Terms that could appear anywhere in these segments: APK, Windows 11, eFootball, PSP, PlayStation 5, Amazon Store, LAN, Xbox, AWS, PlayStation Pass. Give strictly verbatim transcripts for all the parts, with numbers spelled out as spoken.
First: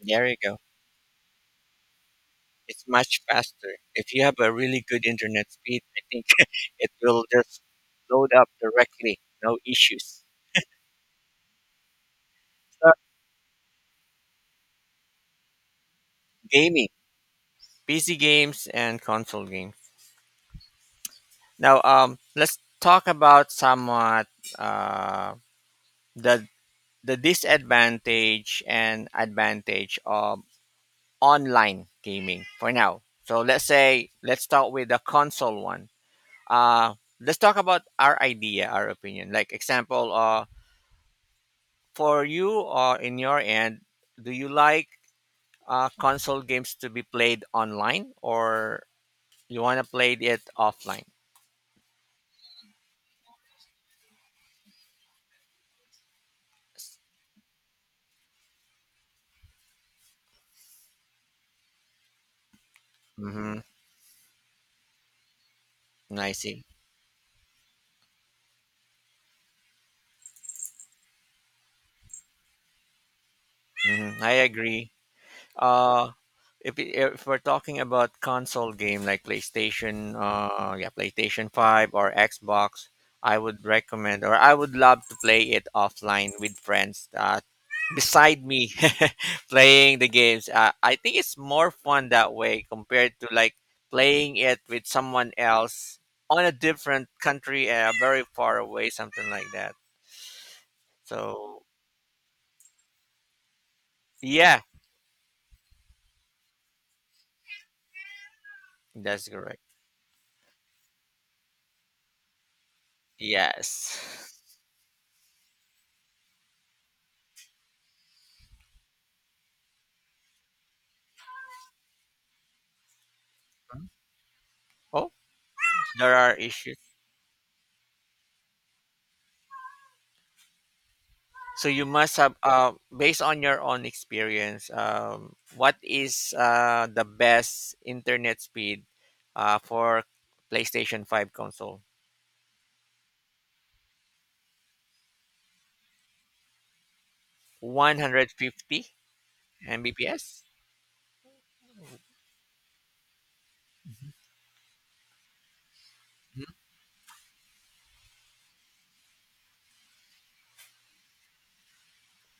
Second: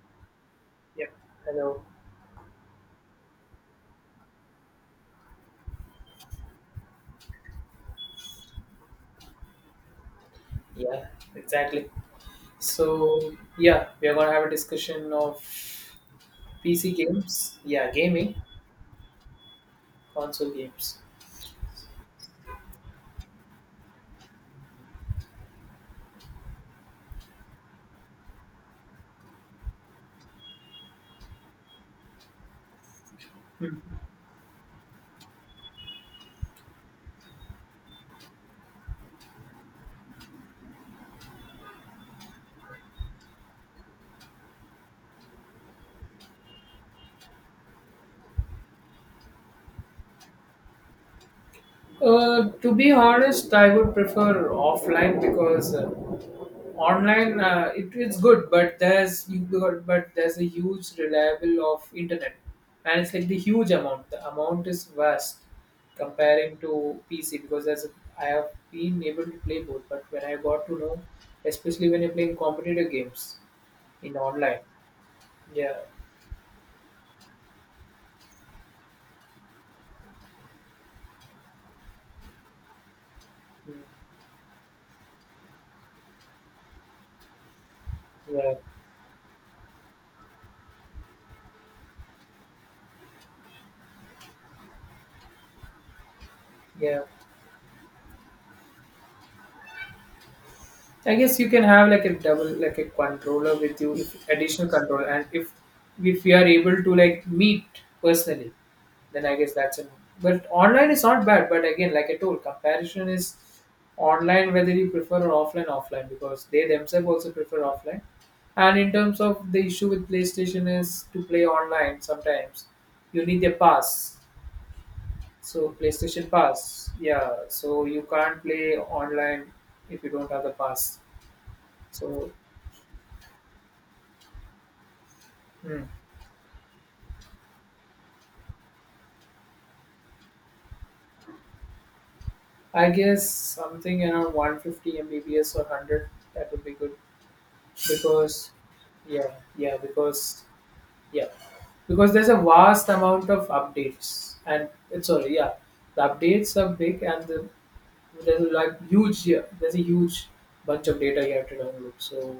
There you go. Yeah. Hello. It's much faster. If you have a really good internet speed, I think it will just load up directly. No issues. Yeah. Exactly. So, So yeah, we are gonna have a discussion of gaming, P C games. Yeah, P C gaming games, and console games. console games. Now, um, let's talk about somewhat uh, the the disadvantage and advantage of online gaming for now. So let's say let's start with the console one. Uh, let's talk about our idea, our opinion. Like example, uh, for you or in your end, do you like uh, console games to be played online or you want to play it offline? Uh, to be honest, I would prefer offline because uh, online, uh, it, it's good, but there's you got- but there's a huge reliable of internet, and it's like the Mm-hmm. huge amount. The amount is vast I comparing see. to P C because as I have been able to play both, but when I got to know, especially when you're playing competitive games Hmm, in I online, agree. yeah, Uh, if it- if we're talking about console game like PlayStation, uh, yeah, PlayStation Five or Xbox, I would mm, recommend or I would love to play it offline with friends. Uh, beside yeah, me playing the games uh, I think it's more fun that way compared to like playing it with someone else on a yeah. different country uh, very far away something like that, I guess you can so have like a double, like a controller with you, if yeah, additional controller, and if if you are able to like meet personally, then that's I guess correct. that's a no. But online is not bad. But again, like I told, comparison is Yes. online whether you prefer or offline, offline, because they themselves also prefer offline. And in terms of the issue with PlayStation is to play online sometimes you need a pass. Oh, So there PlayStation are issues. Pass, yeah. So you can't play online if you don't have the pass. So you must So have, uh, based on your own experience, um, what Hmm. is uh, the best internet speed uh, for PlayStation five console? I guess something around one hundred fifty Mbps or one hundred, that would be good because one hundred fifty yeah, yeah, because Mbps? yeah, because there's a vast amount of updates and it's, sorry, yeah, the updates are big, and the, there's a like huge yeah, there's a huge bunch of data you have to download, so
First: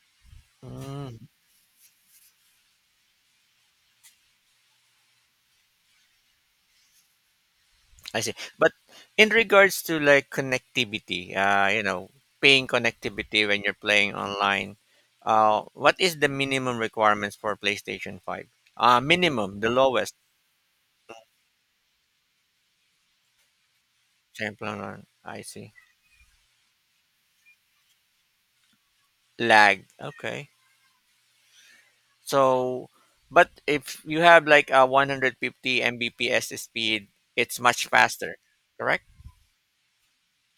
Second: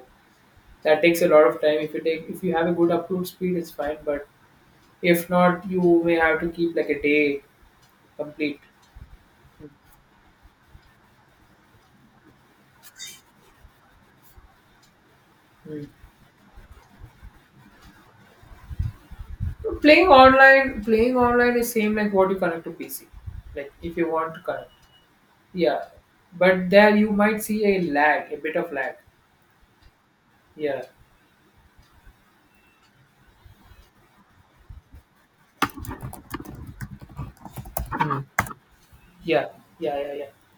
that takes Mm, a lot of time. If you take if you have a good upload speed it's fine, but if not you may have to keep like a day I see. complete But in regards to like connectivity, uh, you know, paying connectivity when you're playing online, uh, Hmm. what is the minimum requirements for PlayStation five? Uh, minimum, the Playing lowest. online, playing online is same like what you connect to P C. Like if you want to Sample connect, on- I see. yeah. But there you might see a lag, a bit of lag. Lag. Okay. Yeah, So, but if you have like a one fifty Mbps speed, it's much faster, correct? yeah, yeah, yeah, yeah.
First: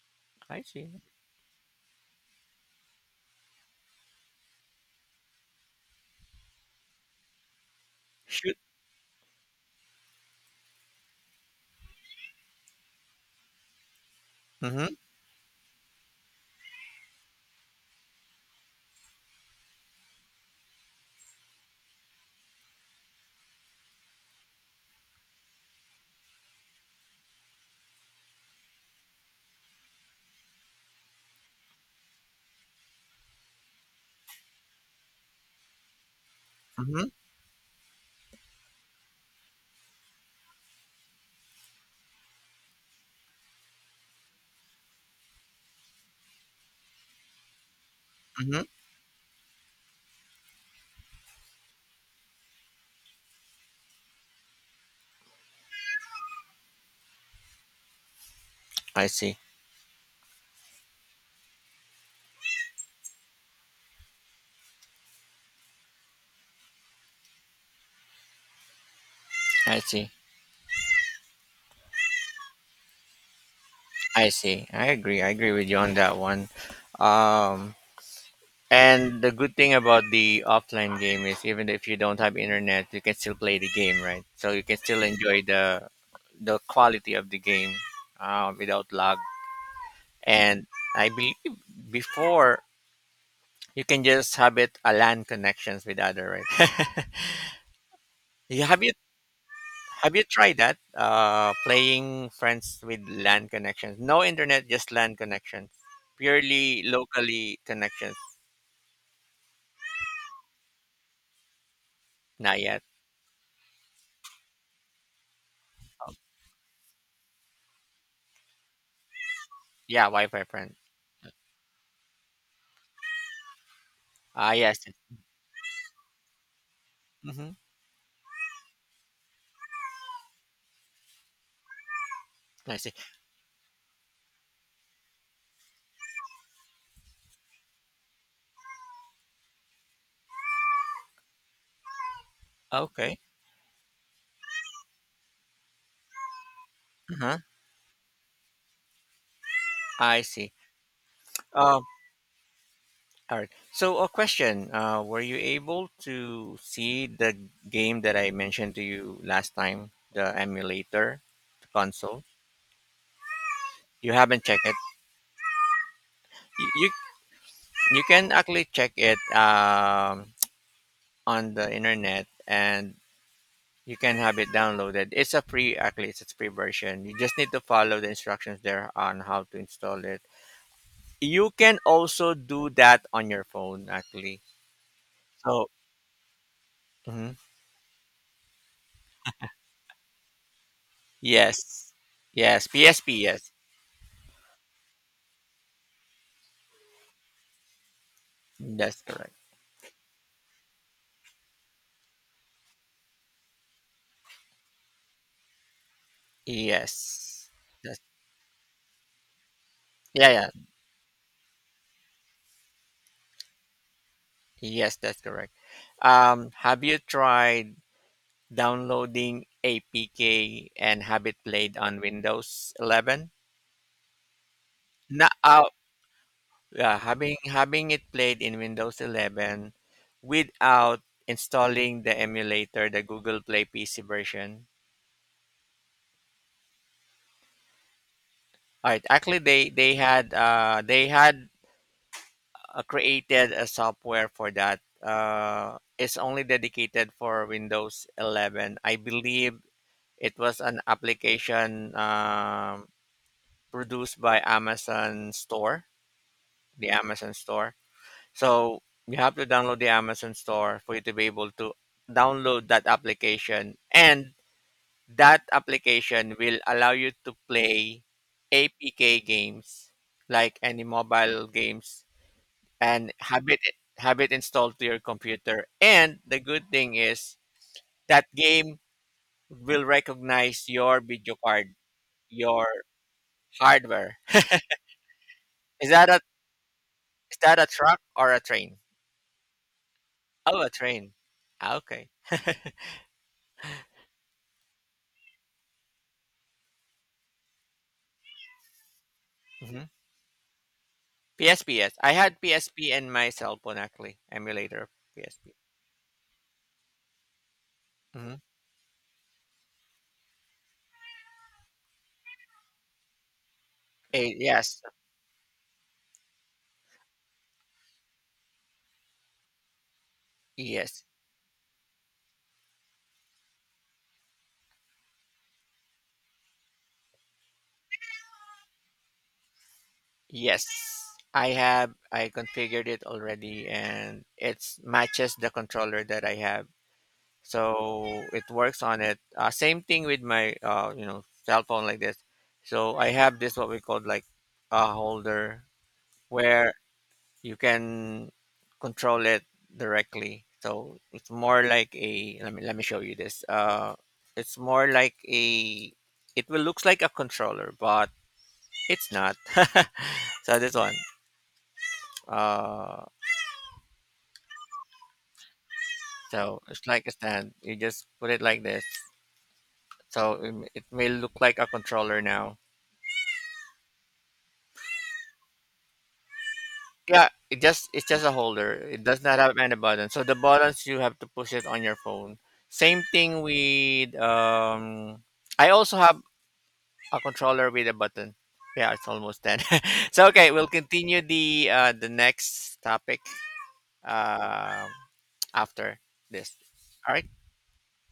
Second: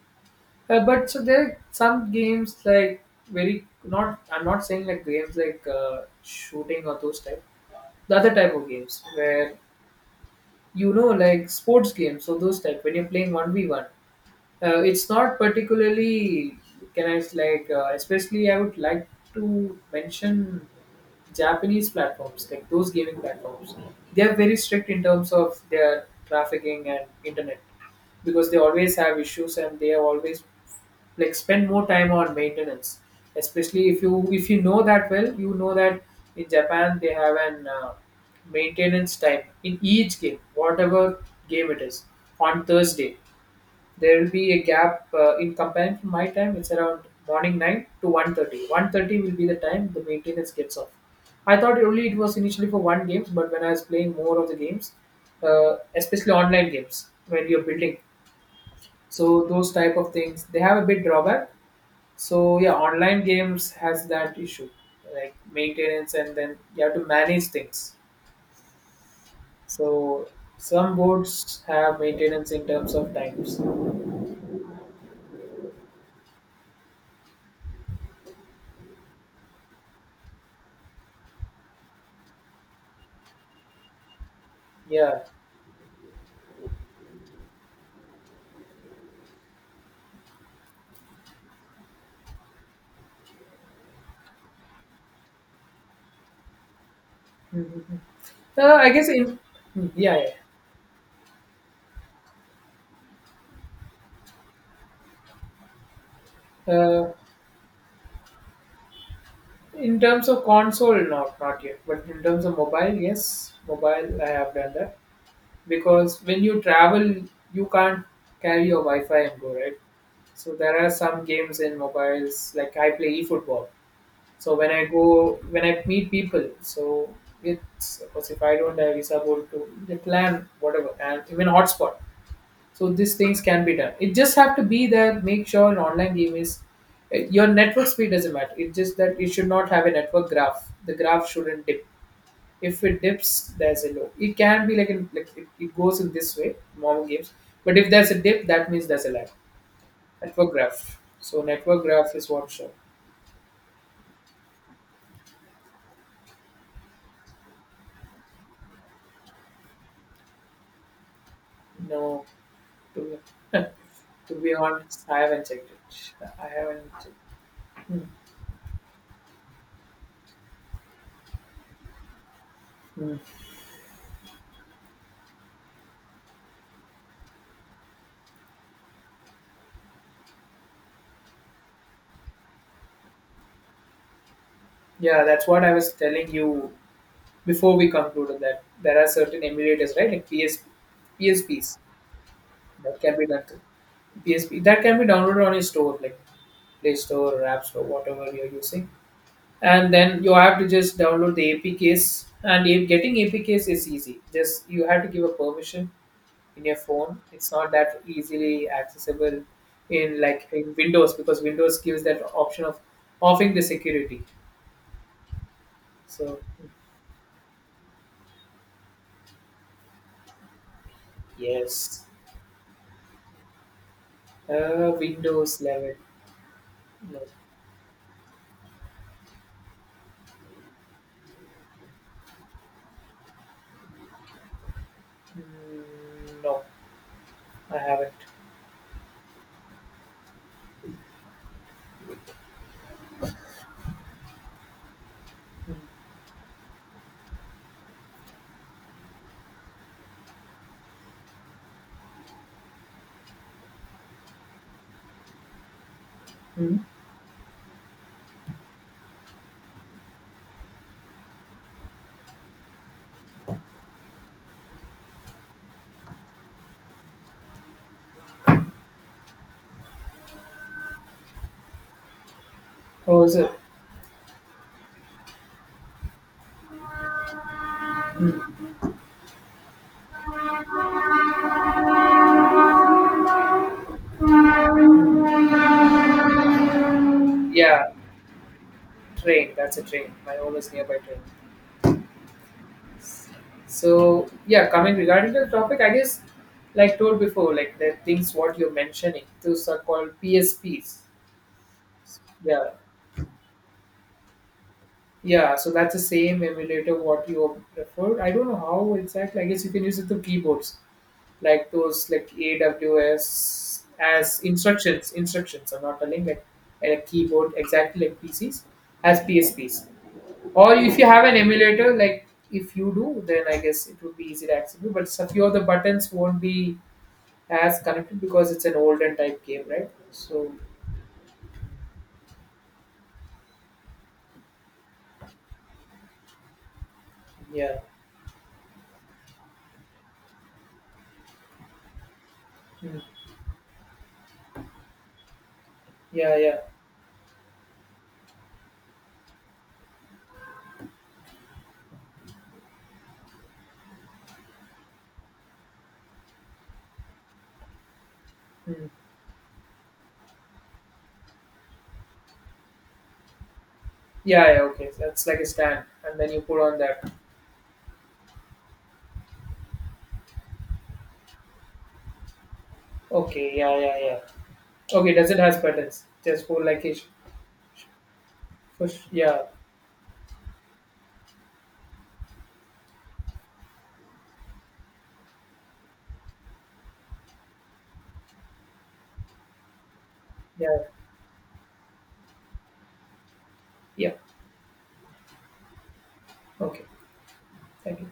I Uh, see. But so there are some games like very not. I'm not saying like games like uh, shooting or those type. The other type Shoot. of games where you know like sports games. So those type when you're playing one v one. Uh, Mm-hmm. It's not particularly can I s- like, uh, especially I would like to mention Japanese platforms like those gaming platforms. They are very strict in terms of their trafficking and internet because they always have issues and they are always like spend more time on maintenance. Especially if you if you know that well, you know that in Japan Mm-hmm. they have an uh, maintenance time in each game, whatever game it is, on Thursday there will be a gap, uh, in comparing to my time it's around morning nine to one Mm-hmm. thirty. One thirty will be the time the maintenance gets off. I thought only it was initially for one games, but when I was playing more of the games, uh, especially online games when you're building, I see. so those type of things they have a bit drawback. So yeah, online games has that issue, like maintenance, and then you have to manage things. I see. So some boards have maintenance in terms of times, I see. I agree. I agree with you on that one. Um, and the good thing about the offline game is even if you don't have internet, you can still play the game, right? So you can still enjoy the the quality of the game uh, without lag. And I believe before you can just have it a LAN connections with other, right? yeah. Yeah, Uh, have I you guess in, have you yeah, tried that? Uh, playing friends with LAN connections. No internet, just LAN connections. yeah. Purely Uh, locally connections. In terms of console, not not yet, but in terms of Not yet. mobile, yes, mobile I have done that because when you travel, you can't carry your Wi-Fi and go, right. Yeah, Wi-Fi So friend. there are some games in mobiles, like I play eFootball. Ah, So when yes. I go, when I meet people, so Mm-hmm. it's suppose if I don't have visa, go to the plan whatever, and even hotspot. I So see. these things can be done. It just have to be there. Make sure an online game is, eh, your network speed doesn't matter. It's just that it should not have a network graph. The graph shouldn't dip. If it Okay. dips, there's a low. It can be like, in, like it, it goes in this way, normal games. Uh-huh. But if there's a dip, that means there's a lag. I Network see. graph. So network Um, graph is what show. all right. So, a question. Uh, were you able to see the game that I mentioned to you last time, the emulator, the console? No, to be, You to haven't be checked it. honest, I haven't checked it. I You, you haven't. Checked. Hmm. You can actually check it um, on the internet and Hmm. you can have it downloaded. It's a free, actually, it's a free version. You just need to follow the instructions there on how to install it. You can also do that on your phone, actually. Yeah, that's what So, I was telling you. mhm. Before we concluded that there are certain emulators, right? Like P S, P S Ps Yes, yes, that can P S P, be done yes, to P S P that can be downloaded on your store, like Play Store or App Store, whatever you're using. that's correct. And then you have to just download the A P Ks. And if getting A P Ks is easy. Just you have to give a permission in your phone. Yes, It's not that that's, easily accessible in, yeah, like, yeah, in Windows because Windows gives that option of offing the security. yes, that's correct. So Um, have you tried downloading A P K and have it played on yes, Windows eleven. uh, Windows Now, eleven. yeah, No. having having it played in Windows eleven without installing the emulator, the Google Play P C version. Mm, No, I haven't. All right, actually, they they had uh, they had uh, created a software for that. Uh, it's only dedicated for Windows eleven. I believe it was an application um produced by Amazon Store, Mm-hmm. the Amazon store. So you have to download the Amazon store for you to be able to download that application, and that application will allow you to play A P K games like any mobile games and Oh, have so it have it installed to your computer. And the good thing is that game will recognize your video card, your hardware. Is that a is that a yeah, truck or a train? train. That's a train. My home Oh, a is nearby train. train. Ah, okay. So yeah, coming regarding the topic, I guess like told before, like the things what you're mentioning, those are Mm-hmm. called P S Ps. P S P, yes. I had Yeah, P S P and my cell phone actually, emulator of P S P. yeah. So that's the same emulator what you referred. I Hmm. don't know how exactly. I guess you can use it through keyboards. Like those like A W S Eh, as yes, instructions, instructions, are not running like, and a keyboard exactly like P Cs as P S Ps. Or if yes, you have an emulator, like if you do, then I guess it would be easy to accessible. But a few of the buttons won't be as connected because it's an older type game, right? So yes. I have. I configured it already, and it matches the controller that I have, yeah, so it works on it. Uh, same thing with my, uh, you know, cell phone like this. So Mm. I have this what we call like a holder Yeah, yeah, where you can control it directly. So it's more like a let me let me show you this. Uh, it's more like a it will looks like a controller, but Mm. it's not. So this one, uh, Yeah, yeah. Okay, that's like a stand, and then you put so on it's like that. a stand. You just put it like this. So it m- it may look like a controller now. Okay, yeah, yeah, yeah. Okay, does it has buttons? Just for like a Yeah, it just it's just a holder. push? It does not Yeah, have any button. So the buttons you have to push it on your phone. Same thing with um. I also have a controller with a button. Yeah, it's almost ten. So okay, we'll yeah. continue the uh, the next topic Yeah, uh, after this. okay, All right. thank you.